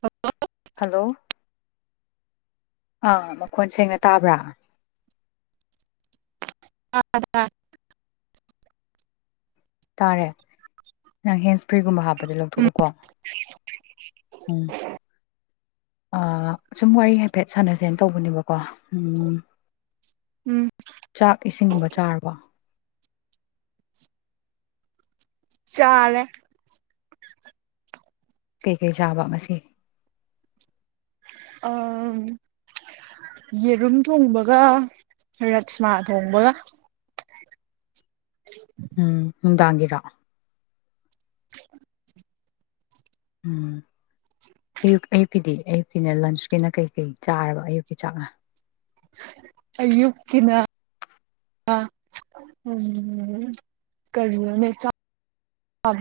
ꯍꯜꯣ hello ꯑꯥ ꯃꯈꯣꯟ ꯁꯦꯡꯅ ꯇꯥꯕ꯭ꯔꯥ ꯑ ꯇꯥꯔꯦ ꯅꯪ ꯍꯦꯟꯁ꯭ꯄ꯭ꯔꯦꯒꯨꯝꯕ ꯍꯥꯞꯄ ꯗꯤ ꯎꯝ ꯂꯧꯊꯣꯛꯎꯀꯣ ꯎꯝ ꯁꯨꯝ ꯋꯥꯔꯤ ꯍꯥꯏꯐꯦꯠ ꯁꯥꯟꯅꯁꯦꯅ ꯇꯧꯕꯅꯦꯕꯀꯣ ꯎꯝ ꯎꯝ ꯆꯥꯛ ꯏꯁꯤꯡꯒꯨꯝꯕ ꯆꯥꯔꯕ ꯆꯔ ꯀꯩꯀꯩ ꯆꯥꯕ ꯉꯁꯤ ꯑ ꯌꯦꯔꯨꯝ ꯊꯣꯡꯕꯒ ꯔꯁꯃꯥ ꯊꯣꯡꯕꯒ ꯎꯝ ꯅꯨꯡꯗꯥꯡꯒꯤꯔꯣ ꯎꯝ ꯑꯌꯨꯛ ꯑꯌꯨꯛꯀꯤꯗꯤ ꯑꯌꯨꯛꯀꯤꯅ ꯂꯟꯁꯀꯤꯅ ꯀꯩꯀꯩ ꯆꯥꯔꯕ ꯑꯌꯨꯛꯀꯤ ꯆꯥꯛꯅ ꯀ ꯌꯨꯀꯤꯅ ꯑ ꯎꯝ ꯀ ꯆ ꯍꯥꯣ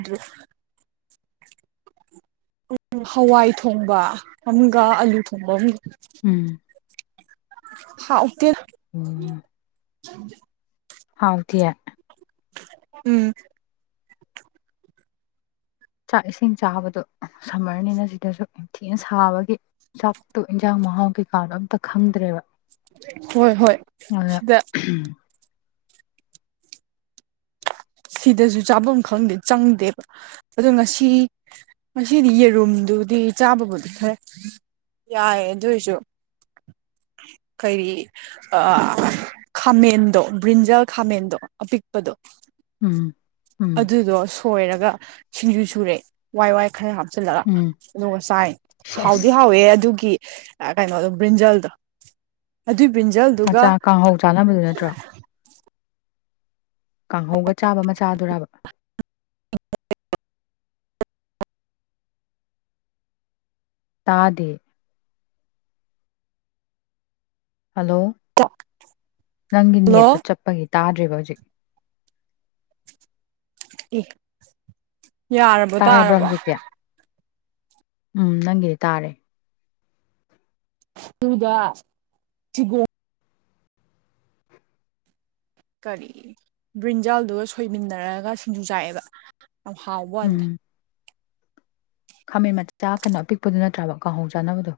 ꯎꯝ ꯍꯋꯥꯏ ꯊꯣꯡꯕ ꯑꯃꯒ ꯑꯂꯨ ꯊꯣꯡꯕ ꯑꯃꯒ ꯎꯝ ꯍꯥꯎ ꯎꯛꯇ ꯍꯥꯎꯗꯤꯦ ꯎꯝ ꯆꯥꯛ ꯏꯁꯤꯡ ꯆꯥꯕꯗ ꯁꯝꯃꯔꯅꯤꯅ ꯁꯤꯗꯁꯨ ꯌꯥꯝ ꯊꯤꯅ ꯁꯥꯕꯒꯤ ꯆꯥꯛꯇꯨ ꯏꯟꯖꯥꯡ ꯃꯍꯥꯎ ꯀꯩꯀꯥꯅꯣ ꯑꯝꯇ ꯈꯪꯗ꯭ꯔꯦꯕ ꯍꯣꯏ ꯍꯣꯏ ꯑꯗꯨꯅ ꯁꯤꯗ ꯁꯤꯗꯁꯨ ꯆꯥꯐꯝ ꯈꯪꯗꯦ ꯆꯪꯗꯦꯕ ꯑꯗꯣ ꯉꯁꯤ ꯉꯁꯤꯗꯤ ꯌꯦꯔꯨꯝꯗꯨꯗꯤ ꯆꯥꯕꯕꯨꯗꯤ ꯐꯔꯦ ꯌꯥꯏ ꯑꯗꯨꯏꯁꯨ ꯀꯔꯤ ꯈꯥꯃꯦꯟꯗꯣ ꯕ꯭ꯔꯤꯟꯖꯜ ꯈꯥꯃꯦꯟꯗꯣ ꯑꯄꯤꯛꯄꯗꯣ ꯎꯝ ꯎꯝ ꯎꯝ ꯑꯗꯨꯗꯣ ꯁꯣꯏꯔꯒ ꯁꯤꯡꯖꯨ ꯁꯨꯔꯦ ꯋꯥꯏ ꯋꯥꯏ ꯈꯔ ꯍꯥꯞꯆꯤꯜꯂꯒ ꯑꯗꯨ ꯉꯁꯥꯏ ꯍꯥꯎꯗꯤ ꯁꯦꯁ ꯍꯥꯎꯋꯦ ꯑꯗꯨꯒꯤ ꯀꯩꯅꯣꯗ ꯕ꯭ꯔꯤꯟꯖꯜꯗꯣ ꯑꯗꯨꯏ ꯕ꯭ꯔꯤꯟꯖꯜꯗꯨꯒ ꯃꯆꯥ ꯀꯥꯡꯍꯧ ꯆꯥꯅꯕꯗꯨ ꯅꯠꯇ꯭ꯔꯣ ꯀꯥꯡꯍꯧꯒ ꯆꯥꯕ ꯃꯆꯥꯗꯨꯔꯕ [unintelligible] ꯇꯥꯗꯦ ꯍꯜꯂꯣ ꯅꯪꯒꯤ ꯍꯜꯂꯣ ꯅꯦꯠꯇꯣ ꯆꯠꯄꯒꯤ ꯇꯥꯗ꯭ꯔꯤꯕ ꯍꯧꯖꯤꯛꯀꯤ ꯑꯦ ꯌꯥꯔꯕꯣ ꯇꯥꯔꯕ꯭ꯔꯥ ꯇꯥꯔꯕꯣ ꯍꯧꯖꯤꯛꯇꯤ ꯎꯝ ꯅꯪꯒꯤꯗꯤ ꯇꯥꯔꯦ ꯇꯗ ꯁꯤꯒ ꯀꯔꯤ ꯕ꯭ꯔꯤꯟꯖꯜꯗꯨꯒ ꯁꯣꯏꯃꯤꯟꯅꯔꯒ ꯁꯤꯡꯖꯨ ꯆꯥꯏꯑꯦꯕ ꯌꯥꯝ ꯎꯝ ꯍꯥꯎꯕꯗ ꯈꯥꯃꯦꯟ ꯃꯆꯥ ꯀꯩꯅꯣ ꯑꯄꯤꯛꯄꯗꯨ ꯅꯠꯇ꯭ꯔꯕ ꯀꯥꯡꯍꯣꯡ ꯆꯥꯅꯕꯗꯣ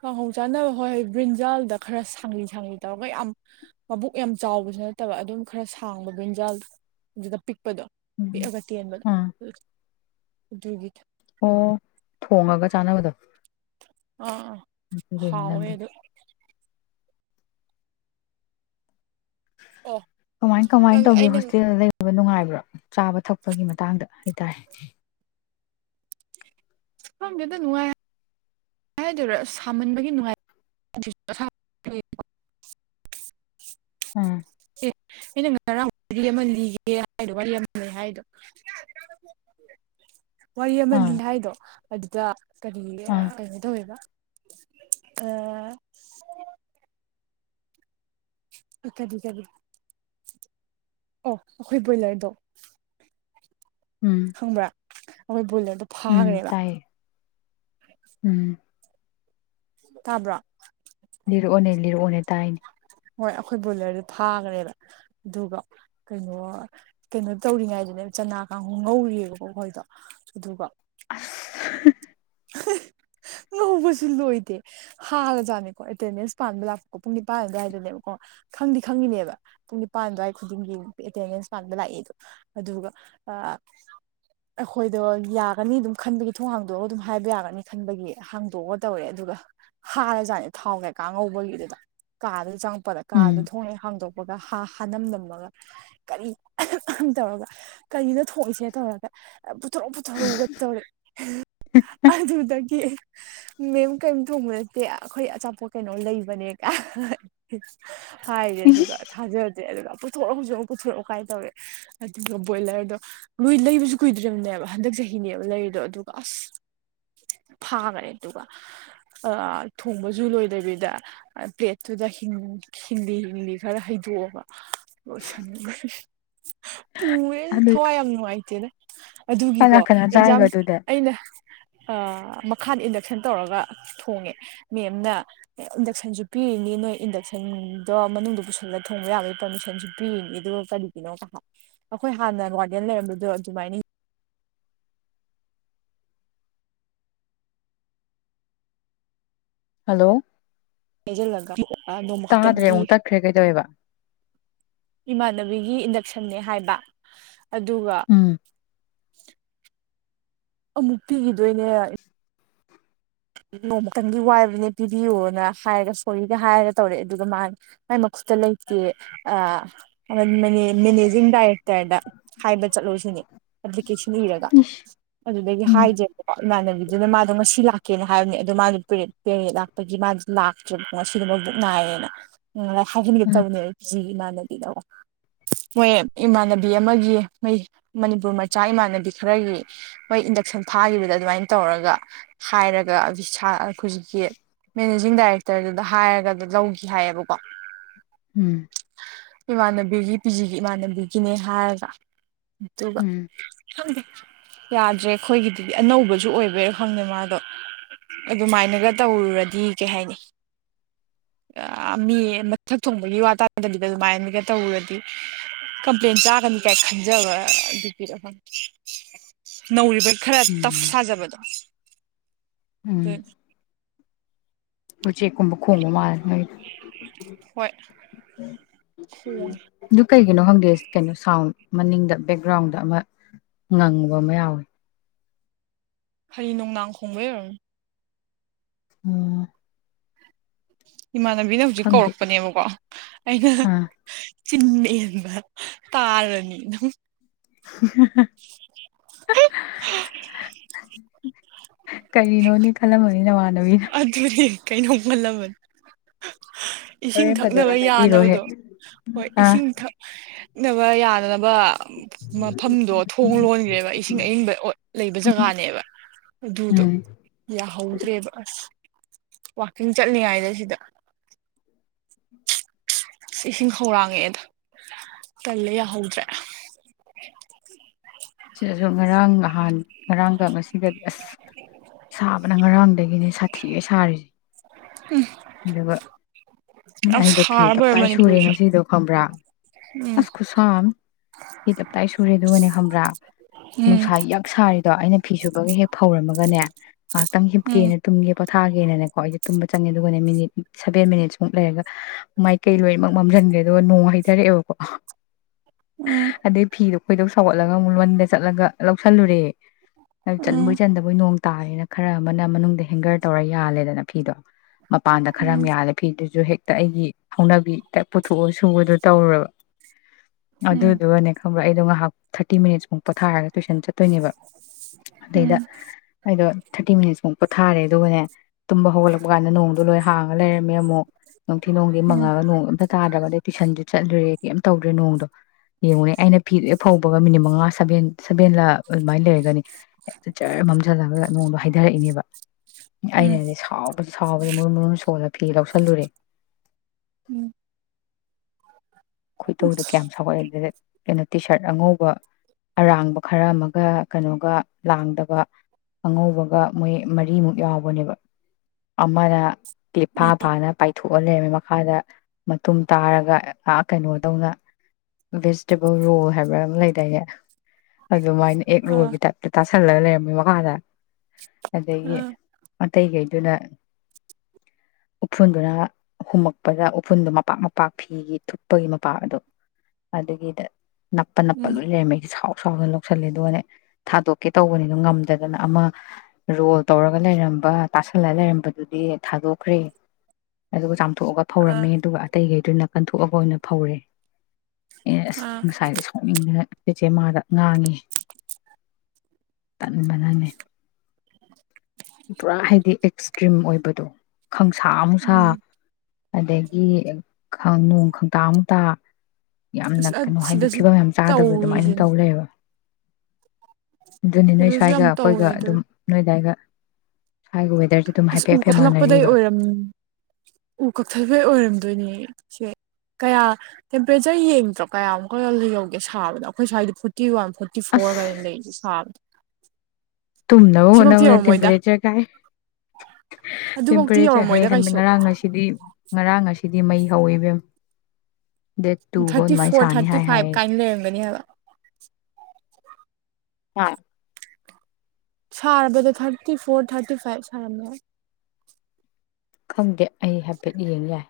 ꯀꯥꯡꯍꯣꯡ ꯆꯥꯅꯕ ꯍꯣꯏ ꯍꯣꯏ ꯕ꯭ꯔꯤꯟꯖꯥꯜꯗ ꯈꯔ ꯁꯥꯡꯂꯤ ꯁꯥꯡꯂꯤ ꯇꯧꯔꯒ ꯌꯥꯝ ꯃꯕꯨꯛ ꯌꯥꯝ ꯆꯥꯎꯕꯁꯨ ꯅꯠꯇꯕ ꯑꯗꯨꯝ ꯈꯔ ꯁꯥꯡꯕ ꯟꯖꯥꯜ ꯑꯗꯨꯗ ꯄꯤꯛꯄꯗꯣ ꯎꯝ ꯑꯥ ꯒꯤ ꯑꯣ ꯊꯣꯉꯒ ꯆꯥꯅꯕꯗꯣ ꯑꯥ ꯑꯗꯨꯗꯨꯅꯤ ꯍꯥꯎꯦ ꯅꯪꯒꯤꯗꯣ ꯑꯗꯨ ꯑꯣ ꯀꯃꯥꯏ ꯀꯃꯥꯏꯅ ꯅꯪ ꯇꯧꯒꯦ ꯑꯩ ꯅꯪ ꯍꯧꯣꯖꯤꯤꯗꯩ ꯐꯕ ꯅꯨꯡꯉꯥꯏꯕ꯭ꯔꯥ ꯆꯥꯕ ꯊꯛꯄꯒꯤ ꯃꯇꯥꯡꯗ ꯍꯥꯏꯇꯥꯔꯦ ꯍ ꯌꯦꯣ ꯅꯅꯨꯡꯉꯥꯏ ꯍꯥꯏꯗꯔꯣ ꯁꯥꯃꯟꯕꯒꯤ ꯅꯨꯡꯉꯥꯏ ꯎꯝ ꯑꯦ ꯑꯩꯅ ꯉ ꯉꯔꯥꯡ ꯑꯃ ꯂꯤꯒꯦ ꯍꯥꯏꯗꯣ ꯋꯥꯔꯤ ꯑꯃ ꯂꯩ ꯍꯥꯏꯗꯣ ꯃꯈꯣꯜ ꯇ꯭ꯗꯤꯌꯦ ꯋꯥꯔꯤ ꯑꯃ ꯂꯤꯟ ꯍꯥꯏꯗꯣ ꯑꯗꯨꯗ ꯀꯔꯤ ꯑꯥ ꯀꯩꯅꯣ ꯇꯧꯋꯦꯕ ꯑ ꯏꯀ ꯏ ꯀ ꯑꯣ ꯑꯈꯣꯏꯕꯣꯏ ꯂꯣꯏꯗꯣ ꯎꯝ ꯈꯪꯕ꯭ꯔꯥ ꯑꯩꯈꯣꯏ ꯕꯨꯂꯦꯠꯇꯣ ꯎꯝ ꯐꯥꯈ꯭ꯔꯦꯕ ꯇꯥꯏꯌꯦ ꯎꯝ ꯇꯥꯕ꯭ꯔꯣ ꯂꯤꯔꯛꯑꯣꯅꯦ ꯂꯤꯔꯛꯑꯣꯅꯦ ꯇꯥꯏꯅꯦ ꯍꯣꯏ ꯑꯩꯈꯣꯏ ꯕꯣꯂꯔꯗꯨ ꯐꯥꯈ꯭ꯔꯦꯕ ꯑꯗꯨꯒ ꯀꯩꯅꯣ ꯀꯩꯅꯣ ꯇꯧꯔꯤꯉꯩꯗꯨꯅꯦ ꯆꯅꯥ ꯀꯥꯡꯍ ꯉꯧꯔꯤꯑꯕꯀꯣ ꯑꯩꯈꯣꯏꯗꯣ ꯑꯗꯨꯒ ꯑꯁ ꯉꯧꯕꯁꯨ ꯂꯣꯏꯗꯦ ꯍꯔ ꯖꯥꯠꯅꯤꯀꯣ ꯑꯦꯇꯦꯟꯗꯦꯟꯁ ꯄꯥꯟꯕ ꯂꯥꯛꯄꯦꯀꯣ ꯄꯨꯡ ꯅꯤꯄꯥꯟ ꯑꯗꯨ ꯑꯗꯨꯋꯥꯏꯗꯅꯦꯕꯀꯣ ꯈꯪꯗꯤ ꯈꯪꯉꯤꯅꯦꯕ ꯄꯨꯡ ꯅꯤꯄꯥꯟ ꯑꯗꯨꯋꯥꯏ ꯈꯨꯗꯤꯡꯒꯤ ꯑꯦꯇꯦꯟꯗꯦꯟꯁ ꯃꯥꯟꯕ ꯂꯥꯛꯏꯗꯣ ꯑꯗꯨꯒ ꯑꯩꯈꯣꯏꯗꯣ ꯌꯥꯒꯅꯤ ꯑꯗꯨꯝ ꯈꯟꯕꯒꯤ ꯊꯣꯡꯒꯥꯡꯗꯣ ꯑꯗꯨꯝ ꯍꯥꯏꯕ ꯌꯥꯒꯅꯤ ꯈꯟꯕꯒꯤ ꯍꯥꯡꯗꯣꯛꯑꯒ ꯇꯧꯔꯦ ꯑꯗꯨꯒ ꯍꯥꯔꯖꯥꯠꯅꯦ ꯊꯥꯎ ꯀꯩꯀꯥ ꯉꯧꯕꯒꯤꯗꯨꯗ ꯀꯥꯗꯨꯗ ꯆꯪꯉꯛꯄꯗ ꯎꯝ ꯀꯥꯗꯨ ꯊꯣꯡ ꯍꯥꯡꯗꯣꯛ ꯄꯒꯥ ꯍꯥ ꯍꯥꯅꯝꯗꯝꯃꯒ ꯀꯔꯤ ꯑꯍꯥꯝ ꯑꯍꯥꯝ ꯇꯧꯔꯒ ꯀꯔꯤꯅꫭ ꯊꯣꯛꯏꯁꯦ ꯇꯧꯔꯒ ꯄꯨꯊꫭꯔꯛꯎ ꯄꯨꯊꯣꯔꯛꯎꯒ ꯇꯧꯔꯦ [unintelligible] ꯑꯗꯨꯗꯒꯤ ꯑꯩ ꯃꯦꯝ ꯀꯔꯤꯝ ꯊꫭꯡꯕ ꯅꯠꯇꯦ ꯑꯩꯈꯣꯏ ꯑꯆꯥꯄꯣꯠ ꯀꯩꯅꯣ ꯂꯩꯕꯅꯦ ꯀꯥꯏ [unintelligible] ꯍꯥꯏꯔꯦ ꯑꯗꯨꯒ ꯊꯥꯖꯗ꯭ꯔꯦ ꯑꯗꯨꯒ ꯄꯨꯊꯣꯛꯑꯣ ꯍꯧꯖꯤꯛ ꯑꯃꯨꯛ ꯄꯨꯊꯣꯔꯛꯑꯣ ꯀꯥꯏꯅ ꯇꯧꯔꯛꯑꯦ ꯑꯗꯨꯒ ꯕꯣꯏꯂꯔꯗꯣ ꯂꯣꯏ ꯂꯩꯕꯁꯨ ꯀꯨꯏꯗ꯭ꯔꯤꯕꯅꯦꯕ ꯍꯟꯗꯛ ꯆꯍꯤꯅꯦꯕ ꯂꯩꯔꯤꯗꯣ ꯑꯗꯨꯒ ꯑꯁ ꯐꯥꯈꯔꯦ ꯑꯗꯨꯒ ꯑꯥ ꯊꯣꯡꯕꯁꯨ ꯂꯣꯏꯗꯕꯤꯗ ꯄ꯭ꯂꯦꯠꯇꯨꯗ ꯍꯤꯡꯂꯤ ꯍꯤꯡꯂꯤ ꯈꯔ ꯍꯩꯗꯣꯛꯑꯕ ꯂꫭꯏꯁꯤꯟꯈꯔꯦ ꯄꯨꯏꯌꯦ ꯑꯗꯨ ꯊꯋꯥꯏ ꯌꯥꯝ ꯅꯨꯡꯉꯥꯏꯇꯦꯗ ꯀꯅꯥ ꯑꯗꯨꯒꯤꯀꯣ ꯅꯥꯀꯟꯅ ꯑꯦꯛꯖꯥꯝ ꯆꯥꯏꯕ ꯑꯗꯨꯗꯤ ꯑꯩꯅ ꯑꯥ ꯃꯈꯥꯗ ꯏꯟꯗꯛꯁꯟ ꯇꯧꯔꯒ ꯊꯣꯡꯉꯦ ꯃꯦꯝꯅ ꯏꯟꯗꯛꯁꯟꯁꯨ ꯄꯤꯔꯤꯅꯤ ꯅꯣꯏ ꯏꯟꯗꯛꯁꯟꯗꯣ ꯃꯅꯨꯡꯗ ꯄꯨꯁꯤꯜꯂꯒ ꯊꯣꯡꯕ ꯌꯥꯕꯒꯤ ꯄꯥꯔꯃꯤꯁꯟꯁꯨ ꯄꯤꯔꯤꯅꯤ ꯑꯗꯨꯒ ꯀꯔꯤꯒꯤꯅꯣꯒ ꯍꯥꯏ ꯑꯩꯈꯣꯏ ꯍꯥꯟꯅ ꯒꯥꯔꯗꯦꯟ ꯂꯩꯔꯝꯕꯗꯣ ꯑꯗꯨꯃꯥꯏꯅ ꯍꯜꯂꯣ ꯂꯩꯩꯁꯤꯜꯂꯒ ꯅꫭꯡꯃꯥ ꯇꯥꯗ꯭ꯔꯦ ꯈꯛꯇꯪꯒꯤ ꯑꯃꯨꯛ ꯇꯠꯈ꯭ꯔꯦ ꯀꯩꯗꯧꯋꯦꯕ ꯏꯃꯥꯟꯅꯕꯤꯒꯤ ꯏꯟꯗꯛꯁꯟꯅꯦ ꯍꯥꯏꯕ ꯑꯗꯨꯒ ꯎꯝ ꯑꯃꯨꯛ ꯄꯤꯈꯤꯗꯣꯏꯅꯦ ꯅꯣꯡꯃꯇꯪꯒꯤ ꯋꯥꯏꯕꯅꯦ ꯄꯤꯕꯤꯌꯣꯅ ꯍꯥꯏꯔꯒ ꯁꯣꯔꯤꯒ ꯍꯥꯏꯔꯒ ꯇꯧꯔꯛꯑꯦ ꯑꯗꯨꯒ ꯃꯥ ꯃꯥꯏ ꯃꯥꯈꯨꯠꯇ ꯂꯩꯇꯦ ꯑꯥ ꯃꯦꯅꯦꯖꯤꯡ ꯗꯥꯏꯔꯦꯛꯇꯔꯗ ꯍꯥꯏꯕ ꯆꯠꯂꯨꯁꯤꯅꯦ ꯑꯦꯄꯂꯤꯀꯦꯁꯟ ꯏꯔꯒ ꯏꯁ ꯑꯗꯨꯗꯒꯤ ꯎꯝ ꯍꯥꯏꯖꯦꯕꯀꯣ ꯏꯃꯥꯟꯅꯕꯤꯗꯨꯅ ꯃꯥꯗꯣ ꯉꯁꯤ ꯂꯥꯛ ꯀꯩꯅ ꯍꯥꯏꯕꯅꯤ ꯑꯗꯨ ꯃꯥꯗꯨ ꯄꯦ ꯄꯦꯔꯦꯠ ꯂꯥꯛꯄꯒꯤ ꯃꯥꯗꯤ ꯂꯥꯛꯇ꯭ꯔꯦꯕꯀꯣ ꯉꯁꯤꯗꯨ ꯃꯕꯨꯛ ꯅꯥꯏꯔꯦꯅ ꯎꯝ ꯍꯥꯏꯍꯟꯒ ꯎꯝ ꯇꯧꯕꯅꯦ ꯄꯨꯖꯤꯒꯤ ꯏꯃꯥꯟꯅꯕꯤꯗꫭ ꯃꯣꯏ ꯏꯃꯥꯟꯅꯕꯤ ꯑꯃꯒꯤ ꯃꯣꯏ ꯃꯅꯤꯄꯨꯔ ꯃꯆꯥ ꯏꯃꯥꯟꯅꯕꯤ ꯈꯔꯒꯤ ꯃꯣꯏ ꯏꯟꯗꯛꯁꯟ ꯐꯥꯈꯤꯕꯗ ꯑꯗꯨꯃꯥꯏꯅ ꯇꯧꯔꯒ ꯍꯥꯏꯔꯒ [unintelligible] ꯍꯧꯖꯤꯛꯀꯤ ꯃꯦꯅꯦꯖꯤꯡ ꯗꯥꯏꯔꯦꯛꯇꯔꯗꯨꯗ ꯍꯥꯏꯔꯒ ꯑꯗꯨ ꯂꯧꯈꯤ ꯍꯥꯏꯌꯦꯕꯀꯣ ꯎꯝ ꯏꯃꯥꯟꯅꯕꯤꯒꯤ ꯄꯤꯖꯤꯒꯤ ꯏꯃꯥꯟꯅꯕꯤꯒꯤꯅꯦ ꯍꯥꯏꯔꯒ ꯑꯗꯨꯒ ꯎꯝ ꯈꯪꯗꯦ ꯌꯥꯗ꯭ꯔꯦ ꯑꯩꯈꯣꯏꯒꯤꯗꯤ ꯑꯅꯧꯕꯁꯨ ꯑꯣꯏꯕꯩꯔ ꯈꯪꯗꯦ ꯃꯥ ꯑꯗꯣ ꯑꯗꯨꯃꯥꯏꯅꯒ ꯇꯧꯔꯨꯔꯗꯤ ꯀꯩ ꯍꯥꯏꯅꯤ ꯃꯤ ꯃꯊꯛ ꯊꯣꯡꯕꯒꯤ ꯋꯥ ꯇꯥꯗꯕꯤꯗ ꯑꯗꯨꯃꯥꯏꯅꯒ ꯇꯧꯔꯨꯔꯗꯤ ꯀꯝꯄ꯭ꯂꯦꯟ ꯆꯥꯒꯅꯤ ꯀꯥꯏ ꯈꯟꯖꯕ ꯑꯗꯨꯒꯤꯔ ꯈꯪ [inaudible] ꯅꯧꯔꯤꯕꯒꯤ ꯈꯔ ꯇꯞ ꯎꯝ ꯁꯥꯖꯕꯗꯣ ꯎꯝ [unintelligible] ꯎꯆꯦꯛꯀꯨꯝꯕ ꯈꯣꯡꯕꯥ ꯃꯥꯜꯂꯤ ꯅꯣꯏꯗꯣ ꯍꯣꯏ ꯈꫭꯡꯑꯦ ꯑꯗꯨ ꯀꯩꯒꯤꯅꯣ ꯈꯪꯗꯦ ꯀꯩꯅꯣ ꯁꯥꯎꯟ ꯃꯅꯤꯡꯗ ꯕꯦꯛꯒ꯭ꯔꯥꯎꯟꯗ ꯑꯃ ꯉꯪꯕ ꯑꯃ ꯌꯥꯎꯋꯦ ꯍꯔꯤ ꯅꯣꯡꯅꯥꯡ ꯈꯣꯡꯕꯒꯤ ꯑꯣꯏꯔꯝꯅꯤ ꯎꯝ ꯏꯃꯥꯟꯅꯕꯤꯅ ꯍꯧꯖꯤꯛ ꯈꯪꯗꯦ ꯀꯧꯔꯛꯄꯅꯦꯕꯀꯣ ꯑꯩꯅ ꯑꯥ ꯆꯤꯟ ꯃꯦꯟꯕ ꯇꯥꯔꯅꯤꯅ ꯍꯥ ꯍꯥ ꯍꯥ [unintelligible] [inaudible] ꯀꯔꯤꯅꯣꯅꯦ ꯈꯜꯂꯝꯃꯅꯤ ꯅꯃꯥꯟ ꯑꯗꯨꯅꯦ ꯀꯩꯅꯣꯃ ꯈꯟꯂꯥꯝꯃꯅꯤ ꯏꯁꯤꯡ ꯍꯣꯔꯦꯟ ꯐꯖꯅ ꯊꯛꯅꯕ ꯍꯥꯏꯕꯤꯔꯣ ꯌꯥꯅꯕꯗꯣ ꯍꯦꯛ ꯍꯣꯏ ꯑꯥ ꯏꯁꯤꯡ ꯊꯛꯅꯕ ꯌꯥ ꯐꯅꯕ ꯃꯐꯝꯗꯣ ꯊꯣꯡ ꯂꯣꯟꯈ꯭ꯔꯦꯕ ꯏꯁꯤꯡ ꯑꯌꯤꯡꯕꯥ ꯂꯩꯕ ꯖꯒꯥꯅꯦꯕ ꯑꯗꯨꯗꯣ ꯎꯝ ꯌꯥꯍꯧꯗ꯭ꯔꯦꯕ ꯑꯁ ꯋꯥꯛꯀꯤꯡ ꯆꯠꯂꯤꯉꯥꯏꯗ ꯁꯤꯗ ꯏꯁꯤꯡ ꯈꯧꯔꯥꯡꯉꯦꯗ ꯇꯜꯂꯦ ꯌꯥꯍꯧꯗ꯭ꯔꯦ ꯁꯤꯗꯁꯨ ꯉꯔꯥꯡ ꯅꯍꯥꯟ ꯉꯔꯥꯡꯒ ꯉꯁꯤꯒꯗꯤ ꯑꯁ ꯁꯥꯕꯅ ꯉꯔꯥꯡꯗꯒꯤꯅꯦ ꯁꯥꯊꯤꯌꯦ ꯁꯥꯔꯤꯁꯦ ꯎꯝ ꯑꯗꯨꯒꯅꯕ ꯑꯩꯗꯣ ꯐꯤ ꯁꯥꯔꯕ ꯑꯣꯏꯔꯦ ꯇꯞꯇꯥꯏ ꯁꯨꯔꯦ ꯃꯅꯤꯄꯨꯔꯁꯦ ꯉꯁꯤꯗꯣ ꯈꯪꯕ꯭ꯔꯥ ꯎꯝ ꯑꯁ ꯈꯨꯁꯥ ꯑꯥꯥ ꯐꯤ ꯇꯞꯇꯥꯏ ꯁꯨꯔꯦ ꯑꯗꯨꯒꯅꯦ ꯈꯪꯕ꯭ꯔꯥ ꯎꯝ ꯅꯨꯡꯁꯥ ꯌꯛ ꯁꯥꯔꯤꯗꯣ ꯑꯩꯅ ꯐꯤ ꯁꯨꯕꯒ ꯍꯦꯛ ꯐꯧꯔꯝꯃꯒꯅꯦ ꯉꯥꯏꯍꯥꯛꯇꯪ ꯎꯝ ꯍꯤꯞꯀꯦꯅ ꯇꯨꯝꯒꯦ ꯄꯣꯊꯥꯒꯦꯅꯅꯦꯀꯣ ꯑꯩꯁꯦ ꯇꯨꯝꯕ ꯆꯪꯉꯦ ꯑꯗꯨꯒꯅꯦ ꯃꯤꯅꯤꯠ ꯁꯚꯦꯟ ꯃꯤꯅꯤꯠ ꯑꯃꯨꯛ ꯂꯩꯔꯒ ꯃꯥꯏꯀꯩ ꯂꯣꯏꯅꯃꯛ ꯃꯝꯁꯤꯟꯒꯔꯦ ꯑꯗꯨꯒ ꯅꯣꯡ ꯍꯩꯊꯔꯛꯑꯦꯕꯀꯣ ꯎꯝ ꯑꯗꯩ ꯐꯤꯗꯣ ꯈꯣꯏꯗꯧ ꯁꯥꯎꯒꯠꯂꯒ ꯑꯃꯨꯛ ꯂꯟꯗ ꯆꯠꯂꯒ ꯂꯧꯁꯜꯂꯨꯔꯦ ꯎꯝ ꯆꯟꯕꯣꯏ ꯆꯟꯗꯕ ꯑꯩꯈꯣꯏ ꯅꯣꯡ ꯇꯥꯔꯦꯅ ꯈꯔ ꯑꯃꯅ ꯃꯅꯨꯡꯗ ꯍꯦꯡꯒꯔ ꯇꯧꯔ ꯌꯥꯜꯂꯦꯗꯅ ꯐꯤꯗꯣ ꯃꯄꯥꯟꯗ ꯈꯔ ꯎꯝ ꯑꯃ ꯌꯥꯜꯂꯦ ꯐꯤꯗꯨꯁꯨ ꯍꯦꯛꯇ ꯑꯩꯒꯤ ꯍꯧꯅꯕꯤ ꯄꯨꯊꯣꯛꯑ ꯁꯨꯕꯗꯣ ꯇꯧꯔꯨꯔꯥꯕ ꯎꯝ ꯑꯗꯨꯗꯨꯒꯅꯦ ꯈꯪꯕꯔ ꯑꯩꯗꯣ ꯉꯥꯏꯍꯥꯛ ꯊꯥꯔꯇꯤ ꯃꯤꯅꯨꯠꯃꯨꯛ ꯄꯣꯊꯔꯒ ꯇꯨꯏꯁꯟ ꯆꯠꯂꯦ ꯆꯠꯇꯣꯏꯅꯦꯕ ꯑꯗꯩꯗ ꯎꯝ ꯑꯩꯗꯣ ꯊꯥꯔꯇꯤ ꯃꯤꯅꯤꯠꯁꯃꯨꯛ ꯄꯣꯊꯥꯔꯦ ꯑꯗꯨꯒꯅꯦ ꯇꯨꯝꯕ ꯍꯧꯒꯠꯂꯛꯄ ꯀꯥꯟꯗ ꯅꯣꯡ ꯂꯣꯏ ꯍꯥꯡꯉꯒ ꯂꯩꯔꯝꯃꯦ ꯑꯃꯨꯛ ꯅꯨꯡꯊꯤ ꯅꯨꯡꯗꯤ ꯎꯝ ꯃꯪꯉꯒ ꯅꯣꯡ ꯑꯝ ꯇꯥꯗ꯭ꯔꯕ ꯑꯗꯩ ꯇꯨꯏꯁꯟꯁꯨ ꯆꯠꯂꯨꯔꯦ ꯀꯩꯝꯇ ꯇꯧꯗ꯭ꯔꯦ ꯅꯣꯡꯗꯣ ꯌꯦꯡꯉꯨꯅꯦ ꯑꯩꯅ ꯐꯤꯗꯣ ꯍꯦꯛ ꯐꯧꯕꯒ ꯃꯤꯅꯤꯠ ꯃꯉꯥ ꯁꯕꯦꯟ ꯁꯕꯦꯟꯂ ꯑꯗꯨꯃꯥꯏꯅ ꯂꯩꯔꯒꯅꯤ ꯍꯦꯛꯇ ꯖꯔꯥ ꯃꯝꯖꯂꯒ ꯅꯣꯡꯗꯣ ꯍꯥꯏꯊꯔꯛꯏꯅꯦꯕ ꯎꯝ ꯑꯩꯅꯅꯤ ꯁꯥꯎꯕꯗ ꯁꯥꯎꯔꯒ ꯃꯔꯨꯝ ꯃꯔꯨꯝ ꯁꯣꯜꯂ ꯐꯤ ꯂꯧꯁꯜꯂꯨꯔꯦ ꯎꯝ ꯈꯣꯏ ꯇꯧꯗꯣ ꯀꯌꯥꯝ ꯁꯥꯎꯒꯠꯂꯦ ꯑꯗꯨꯗ ꯀꯩꯅꯣ ꯇꯤ ꯁꯥꯔꯠ ꯑꯉꯧꯕ ꯑꯔꯥꯡꯕ ꯈꯔ ꯑꯃꯒ ꯀꯩꯅꯣꯒ ꯂꯥꯡꯗꯕ ꯑꯉꯧꯕꯒ ꯃꯣꯏ ꯃꯔꯤꯃꯨꯛ ꯌꯥꯎꯕꯅꯦꯕ ꯑꯃꯅ ꯇꯐꯥ ꯎꯝ ꯐꯥꯅ ꯄꯥꯏꯊꯣꯛꯑ ꯂꯩꯔꯝꯃꯦ ꯃꯈꯥꯗ ꯃꯇꯨꯝ ꯇꯥꯔꯒ ꯉꯍꯥꯛ ꯀꯩꯅꯣ ꯇꯧꯅ ꯚꯦꯖꯤꯇꯦꯕꯜ ꯔꯣꯜ ꯍꯥꯏꯕ ꯑꯃ ꯂꯩꯗꯥꯌꯦꯅꯦ ꯑꯗꯨꯃꯥꯏꯅ ꯑꯦꯛ ꯑ ꯂꯨꯕꯒꯤ ꯇꯥꯏꯞꯇ ꯇꯥꯁꯜꯂꯒ ꯂꯩꯔꯝꯃꯦ ꯃꯈꯥꯗ ꯑꯗꯒꯤ ꯑ ꯑꯇꯩꯈꯩꯗꯨꯅ ꯎꯐꯨꯟꯗꯨꯅ ꯍꯨꯝꯃꯛꯄꯗ ꯎꯐꯨꯟꯗꯨꯣ ꯃꯄꯥꯛ ꯃꯄꯥꯛ ꯐꯤꯒꯤ ꯅꯞꯄꯒꯤ ꯃꯄꯥ ꯑꯗꯣ ꯑꯗꯨꯒꯤꯗ ꯅꯞꯄ ꯅꯞꯄ ꯎꯝ ꯂꯣꯏ ꯂꯩꯔꯝꯃꯦꯩꯁꯦ ꯁꯥꯎ ꯁꯥꯎꯅ ꯂ ꯇꯧꯁꯜꯂꯦꯗꯣꯅꯦ ꯊꯥꯗꯣꯛꯀꯦ ꯇꯧꯕꯅꯤꯅꯣ ꯉꯝꯗꯗꯅ ꯑꯃ ꯔꯣꯜ ꯇꯧꯔꯒ ꯂꯩꯔꯝꯕ ꯇꯥꯁꯜꯂ ꯂꯩꯔꯝꯕꯗꯨꯗꯤ ꯊꯥꯗꯣꯛꯈ꯭ꯔꯦ ꯑꯗꯨꯒ ꯆꯥꯝꯊꯣꯛꯑꯒ ꯐꯧꯔꯝꯃꯦ ꯑ ꯑꯗꯨꯒ ꯑꯇꯩꯈꯩꯗꯨꯅ ꯀꯟꯊꯣꯛꯑꯒ ꯑꯣꯏꯅ ꯐꯧꯔꯦ ꯑꯦ ꯑꯁ ꯑ ꯉꯁꯥꯏꯗ ꯁꯣꯛꯅꯤꯡꯗꯅ ꯁꯤꯁꯦ ꯃꯥꯗ ꯉꯥꯡꯉꯤ ꯇꯟꯕꯅꯃꯤ ꯄꯨꯔꯥ ꯍꯥꯏꯗꯤ ꯑꯦꯛꯁꯇ꯭ꯔꯤꯝ ꯑꯣꯏꯕꯗꯣ ꯈꯪꯁꯥ ꯑꯃꯨꯁꯥ ꯎꯝ ꯑꯗꯒꯤ ꯅꯣꯡ ꯇꯥ ꯑꯃꯨꯛ ꯇꯥ ꯌꯥꯝꯅ ꯑꯁ ꯀꯩꯅꯣ ꯍꯥꯏꯗꯤ ꯁꯤꯗꯁꯨ ꯐꯤꯕꯝ ꯌꯥꯝ ꯆꯥꯗꯕꯗ ꯑꯗꯨꯃꯥꯏꯅ ꯇꯧꯔꯤꯁꯤꯅꯦ ꯇꯧ ꯂꯩꯕ ꯑꯗꯨꯅꯤ ꯅꯣꯏ ꯑꯗꯨꯁꯨ ꯌꯥꯝ ꯁ꯭ꯋꯥꯏꯒ ꯇꯧꯋꯦ ꯑꯩꯈꯣꯏꯒ ꯑꯗꯨ ꯑꯗꯨꯝ ꯅꯣꯏ ꯑꯗꯨꯋꯥꯏꯒ ꯁ꯭ꯋꯥꯏꯒ ꯑꯣꯏ ꯑꯁ ꯎ ꯀꯛꯊꯠꯂꯛꯄꯗꯩ ꯑꯣꯏꯔꯝ ꯎ ꯀꯛꯊꯠꯄꯩ ꯑꯣꯏꯔꯝꯗꯣꯏꯅꯦ ꯁꯦ ꯀꯌꯥ ꯇꯦꯝꯄꯔꯦꯆꯔ ꯌꯦꯡꯗ꯭ꯔꯣ ꯀꯌꯥꯃꯨꯛꯀ ꯌꯧꯒꯦ ꯁꯥꯕꯗ ꯑꯩꯈꯣꯏ ꯁ꯭ꯋꯥꯏꯗꯤ ꯐꯣꯔꯇꯤ ꯋꯥꯟ ꯐꯣꯔꯇꯤ ꯐꯣꯔ ꯑꯁ ꯀ ꯂꯩ ꯁꯥꯕ ꯇꯨꯝꯅꯕꯨ ꯍꯅ ꯃꯅ ꯇꯦꯦꯝꯄꯔꯦꯆꯔ ꯀꯥꯏ ꯑꯗꯨꯐꯧꯇꯤ ꯇꯦꯝꯄꯔꯦꯆꯔ ꯍꯩ ꯌꯧꯔꯝꯃꯣꯏꯗ ꯍꯟ ꯀꯩꯁꯨ ꯉꯔꯥꯡ ꯑꯁꯤꯗꯤ ꯉꯔꯥꯡ ꯑꯁꯤꯗꯤ ꯃꯩ ꯍꯧꯋꯤꯕꯦꯝ ꯗꯦꯠ ꯇꯨꯐꯧ ꯑꯗꯨꯃꯥꯏꯅ ꯁꯥꯅꯤ ꯍꯥꯏ ꯍꯥꯏꯌꯦꯦ ꯏꯟꯅꯕꯅꯤꯗ ꯍ ꯁꯥꯔꯕꯗ ꯊꯥꯔꯇꯤ ꯐꯣꯔ ꯊꯥꯔꯇꯤ ꯐꯥꯏꯚ ꯁꯥꯔꯝꯃꯦ ꯈꯪꯗꯦ ꯑꯩ ꯍꯥꯏꯐꯦꯠ ꯌꯦꯡ ꯌꯥꯏ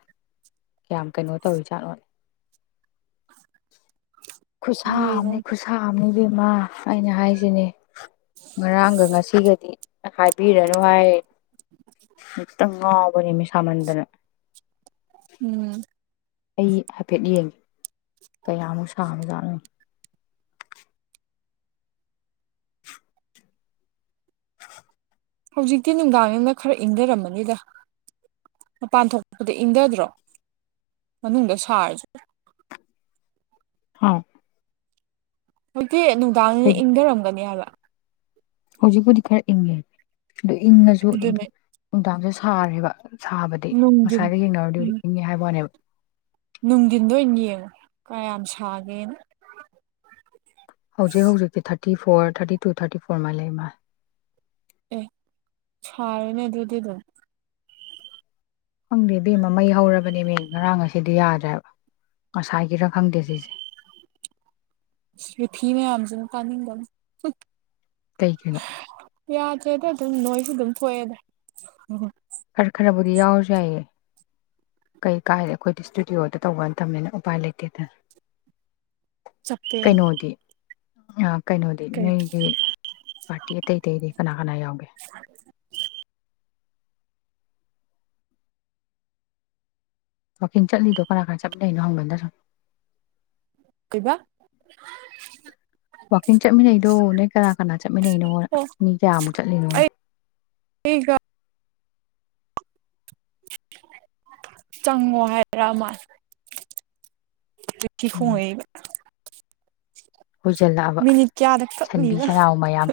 ꯀꯌꯥꯝ ꯀꯩꯅꯣ ꯇꯧꯔꯤꯖꯥꯠꯅꯣ ꯌꯦꯡꯉꯣ ꯈꯨꯠꯁꯥꯝꯅꯤ ꯑꯝꯇ ꯈꯨꯠꯁꯥꯝꯅꯤ ꯕꯦꯝꯃꯥ ꯑꯩꯅ ꯍꯥꯏꯁꯤꯅꯦ ꯉꯔꯥꯡꯒ ꯉꯁꯤꯒꯗꯤ ꯍꯥꯏꯕꯤꯔꯅꯨ ꯍꯥꯏ ꯑꯃꯇꯪ ꯉꯥꯎꯕꯅꯦ ꯃꯤꯁꯥꯃꯟꯗꯅ ꯎꯝ ꯑꯩ ꯍꯥꯏꯐꯦꯠ ꯌꯦꯡꯒꯦ ꯀꯌꯥꯃꯨꯛ ꯁꯥꯅ ꯆꯥꯠꯅꯨꯅꯤ ꯍꯧꯖꯤꯛꯇꯤ ꯅꯨꯡꯗꯥꯡ ꯌꯗ ꯈꯔ ꯏꯪꯊꯔꯃꯅꯤꯗ ꯃꯄꯥꯟ ꯊꯣꯛꯄꯄꯗ ꯏꯪꯊꯗ꯭ꯔꯣ ꯃꯅꯨꯡꯗ ꯁꯥꯔꯁꯨ ꯍꯥꯎ ꯍꯧꯖꯤꯛꯇꯤ ꯅꯨꯡꯗꯥꯡꯁꯤꯅ ꯏꯪꯊꯔꯝꯒꯅꯤ ꯍꯥꯏꯕ ꯍꯧꯖꯤꯛꯄꯨꯗꯤ ꯈꯔ ꯏꯪꯉꯦ ꯑꯣ ꯏꯪꯉꯁꯨ ꯑꯗꯨꯝ ꯑꯗꯨꯅ ꯅꯨꯡꯗꯥꯡꯁꯨ ꯁꯥꯔꯦꯕ ꯁꯥꯕꯗꯤ ꯅꯨꯡꯊꯤꯟ ꯉꯁꯥꯏꯒ ꯌꯦꯡꯅꯔꯗꯤ ꯎꯝ ꯏꯪꯉꯦ ꯍꯥꯏꯕ ꯋꯥꯅꯦꯕ ꯅꯨꯡꯊꯤꯟꯗ ꯑꯣꯏꯅ ꯌꯦꯡꯉꯣ ꯀꯌꯥꯝ ꯁꯥꯒꯦꯅ ꯍꯧꯖꯤꯛ ꯍꯧꯖꯤꯛꯇꯤ thirty four thirty two thirty four ꯃꯥꯥꯏ ꯂꯩ ꯃꯥꯥꯏ ꯑꯦ ꯁꯥꯔꯣꯏꯅꯦ ꯑꯗꯨꯗꯤ ꯑꯗꯨꯝ ꯈꯪꯗꯦ ꯃꯃꯩ ꯍꯧꯔꯕꯅꯦ ꯃꯤ ꯉꯔꯥꯡ ꯉ ꯑꯁꯤꯗꯤ ꯌꯥꯗ꯭ꯔꯦꯕ ꯉꯁꯥꯏꯒꯤꯔ ꯈꯪꯗꯦ ꯁꯤꯁꯦ ꯔꯤꯊꯤ ꯃꯌꯥꯝꯁꯤꯅ ꯇꯥꯅꯤꯡꯕꯅꯤ ꯇꯩꯀꯅ ꯌꯥꯗ꯭ꯔꯦꯗ ꯑꯗꯨꯝ ꯅꯣꯏꯁꯨ ꯑꯗꯨꯝ ꯊꯣꯛꯑꯦꯗ ꯎ ꯈꯔ ꯈꯔꯕꯨꯗꯤ ꯌꯥꯎꯖꯩꯌꯦ ꯀꯩ ꯀꯥꯏꯗ ꯑꯩꯈꯣꯏꯗꯤ ꯏꯁꯇꯨꯗꯤꯑꯣꯗ ꯇꯧꯕꯅ ꯊꯝꯃꯦꯅ ꯎꯄꯥꯏ ꯂꯩꯇꯦꯗꯅ ꯆꯞꯄꯦ ꯀꯩꯅꯣꯗꯤ ꯑ ꯀꯩꯅꯣꯗꯤ ꯀꯩ ꯅꯣꯏꯒꯤ ꯄꯥꯔꯇꯤ ꯑꯇꯩ ꯑꯇꯩꯗꯤ ꯀꯅꯥ ꯀꯅꯥ ꯌꯥꯎꯒꯦ ꯋꯥꯋꯥꯛꯡ ꯆꯠꯂꯤꯗꯣ ꯀꯅꯥ ꯀꯅꯥ ꯆꯠꯅꯣꯪꯟꯗ꯭ꯔ ꯀꯕ ꯋꯥꯛꯀꯤꯡ ꯆꯠꯃꯤꯟꯅꯩꯗꯣ ꯅꯣꯏ ꯀꯅꯥ ꯀꯅꯥ ꯆꯠꯃꯤꯟꯅꯩꯅꯣ ꯑꯣ ꯃꯤ ꯀꯌꯥꯃꯨꯛ ꯆꯠꯂꯤꯅꯣ ꯑꯩ [unintelligible] ꯆꯪꯉꯣ ꯍꯥꯏꯔꯥ ꯃꯥꯜ ꯍ ꯎꯝ ꯈꯨꯡꯉꯩ [unintelligible] ꯍꯖꯤꯜꯂꯛꯑꯕ ꯃꯤꯅꯤꯠ ꯀꯌꯥꯗ ꯁꯟꯕꯤ ꯀꯛꯅꯤꯕ ꯁꯟꯅꯥꯎ ꯃꯌꯥꯝ